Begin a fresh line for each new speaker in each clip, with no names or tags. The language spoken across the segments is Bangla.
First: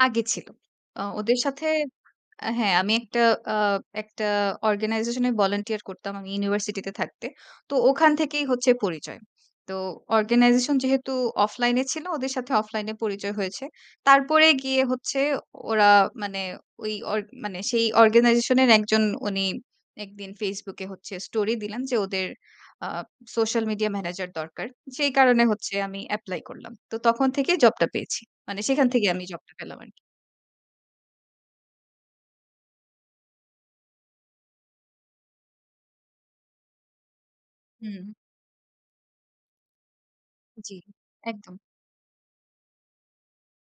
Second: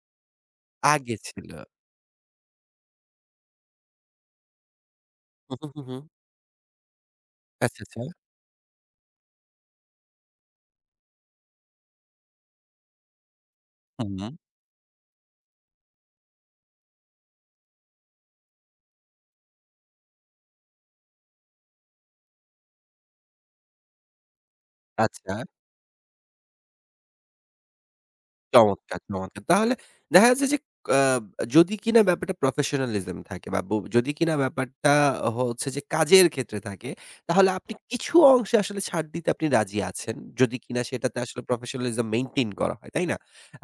আগে ছিল। আ
আগে
ওদের
ছিল।
সাথে আ হ্যাঁ, আমি একটা আ একটা organization এ
উহু,
volunteer
হু, হু।
করতাম আমি ইউনিভার্সিটিতে থাকতে। তো
আচ্ছা,
ওখান
আচ্ছা।
থেকেই হচ্ছে পরিচয়। তো organization যেহেতু offline এ ছিল ওদের সাথে offline এ পরিচয় হয়েছে।
হুম।
তারপরে গিয়ে হচ্ছে ওরা মানে ঐ ওর মানে সেই organization এর একজন উনি একদিন Facebook এ হচ্ছে স্টোরি দিলেন যে ওদের আ সোশ্যাল মিডিয়া ম্যানেজার দরকার। সেই
আচ্ছা।
কারণে হচ্ছে আমি এপ্লাই করলাম। তো তখন থেকে জবটা পেয়েছি। মানে সেখান
চমৎকার,
থেকেই আমি
চমৎকার!
জবটা
তাহলে
পেলাম আরকি।
দেখা যাচ্ছে যে কা যদি কিনা ব্যাপারটা professionalism থাকে বা ব যদি কিনা ব্যাপারটা হচ্ছে, যে কাজের ক্ষেত্রে থাকে তাহলে আপনি
হুম।
কিছু অংশে আসলে ছাড় দিতে আপনি রাজি আছেন। যদি
জি,
কিনা সেটাতে আসলে
একদম।
professionalism maintain করা হয়। তাই না?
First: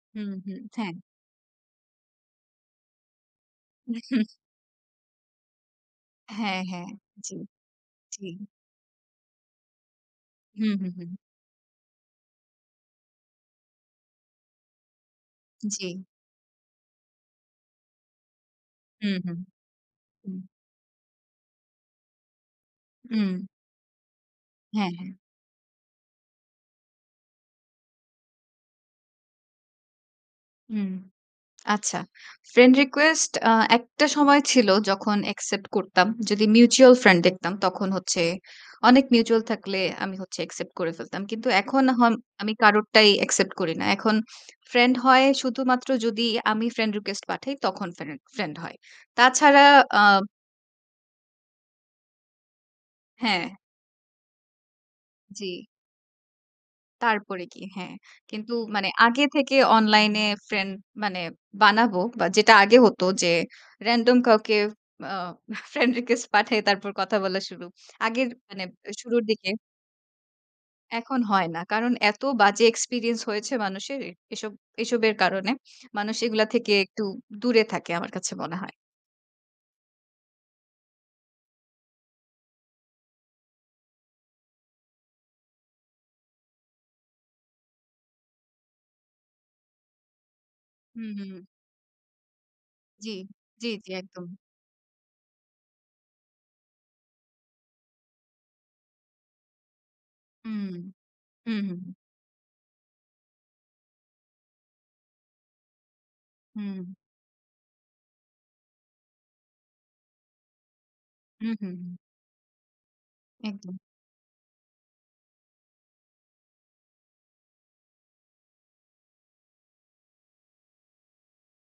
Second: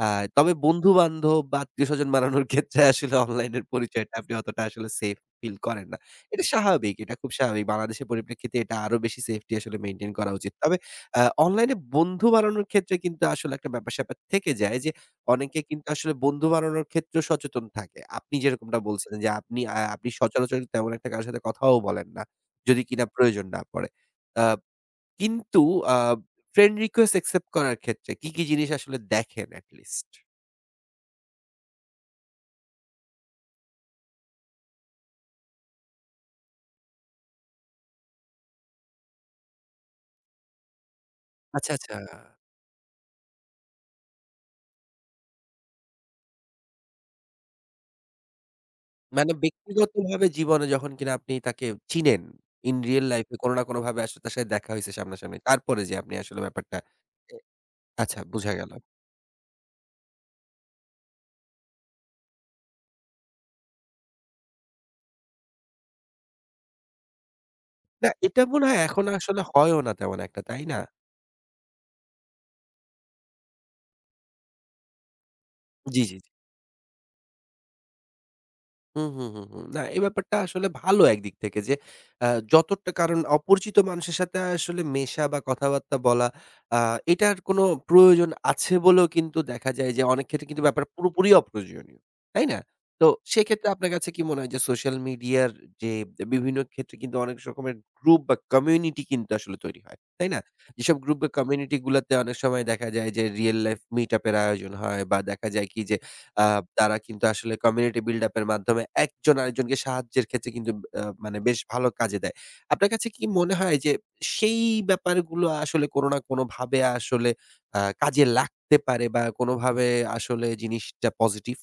আ
হুম,
তবে
হুম হ্যাঁ।
বন্ধু-বান্ধব বা আত্মীয়স্বজন বাড়ানোর ক্ষেত্রে আসলে অনলাইন পরিচয়টা। আপনি অতোটা আসলে সেফ ফিল করেন না। এটা
হ্যাঁ, হ্যাঁ
স্বাভাবিক এটা খুব
জি,
স্বাভাবিক। বাংলাদেশের
জি।
পরিপ্রেক্ষিতে এটা আরো বেশি সেফটি আসলে মেইনটেইন করা উচিত।
হুম,
তবে
হুম, হুম।
আ অনলাইন এ বন্ধু বানানোর ক্ষেত্রে কিন্তু আসলে একটা ব্যাপার-স্যাপার থেকে যায় যে অনেকে কিন্তু
জি।
আসলে বন্ধু বানানোর ক্ষেত্রেও সচেতন থাকে। আপনি যেরকমটা
হুম,
বলছিলেন যে
হুম,
আপনি আ আপনি
হুম।
সচরাচর তেমন একটা কারো সাথে কথাও বলেন না। যদি কিনা প্রয়োজন
উম
না পড়ে। আ
হ্যাঁ, হ্যাঁ।
কিন্তু আ ফ্রেন্ড রিকোয়েস্ট অ্যাকসেপ্ট করার ক্ষেত্রে কি, কি জিনিস আসলে দেখেন at least?
উম আচ্ছা। ফ্রেন্ড রিকোয়েস্ট আ একটা সময় ছিল যখন অ্যাকসেপ্ট করতাম। যদি মিউচুয়াল ফ্রেন্ড দেখতাম তখন হচ্ছে অনেক মিউচুয়াল থাকলে আমি হচ্ছে অ্যাকসেপ্ট করে ফেলতাম। কিন্তু
আচ্ছা,
এখন হম
আচ্ছা।
আমি কারোরটাই অ্যাকসেপ্ট করি না। এখন ফ্রেন্ড হয় শুধুমাত্র যদি আমি ফ্রেন্ড রিকোয়েস্ট পাঠাই তখন ফ্রেন্ড, ফ্রেন্ড হয়।
মানে
তাছাড়া আ
ব্যক্তিগতভাবে জীবনে যখন কিনা আপনি তাকে চিনেন in real life এ
হ্যাঁ।
কোন না কোন ভাবে আসলে তার সাথে দেখা হইছে সামনাসামনি।
জি।
তারপরে যেয়ে আপনি আসলে ব্যাপারটা
তারপরে গিয়ে? হ্যাঁ।
আচ্ছা বুঝা
কিন্তু
গেল।
মানে আগে থেকে অনলাইনে ফ্রেন্ড মানে বানাবো বা যেটা আগে হতো যে র‍্যান্ডম কাউকে আ ফ্রেন্ড রিকোয়েস্ট পাঠায় তারপর কথা বলা শুরু।
না
আগের
এটা মনে
মানে
হয় এখন
শুরুর
আসলে
দিকে
হয়ও না তেমন একটা তাই না?
এখন হয় না। কারণ এত বাজে এক্সপেরিয়েন্স হয়েছে মানুষের এসব, এসবের কারণে।
জি,
মানুষ
জি।
এগুলা থেকে একটু দূরে থাকে আমার কাছে মনে হয়।
হুম, হুম, হুম, হুম না এই ব্যাপারটা আসলে ভালো একদিক থেকে যে আ যতটা কারণ অপরিচিত মানুষের সাথে আসলে মেশা বা কথাবার্তা বলা আ এটার কোনো প্রয়োজন আছে বলেও কিন্তু দেখা যায় যে অনেক ক্ষেত্রে কিন্তু ব্যাপার
হুম,
পুরোপুরি
হুম।
অপ্রয়োজনীয়। তাই না? তো
জি,
সেক্ষেত্রে
জি,
আপনার
জি
কাছে কি
একদম।
মনে হয় যে সোশ্যাল মিডিয়া যে বিভিন্ন ক্ষেত্রে কিন্তু অনেক স রকমের গ্রুপ বা কমিউনিটি কিন্তু আসলে তৈরি হয়। তাই না?
হুম,
যেসব গ্রুপ বা
হুম,
কমিউনিটি
হুম, হুম।
গুলাতে অনেক সময় দেখা যায় যে রিয়াল লাইফ মিট আপ এর আয়োজন হয় বা দেখা যায় কি যে আ
হুম।
তারা কিন্তু আসলে community buildup এর মাধ্যমে একজন আরেকজনকে সাহায্যের ক্ষেত্রে কিন্তু ব্যা আ মানে
হুম,
বেশ
হুম,
ভালো
হুম।
কাজে দেয়। আপনার কাছে কি মনে হয়
একদম।
যে সেই ব্যাপারগুলো আসলে কোন না কোনভাবে আসলে আ কাজে লাগতে পারে বা কোনভাবে আসলে জিনিসটা পজিটিভ।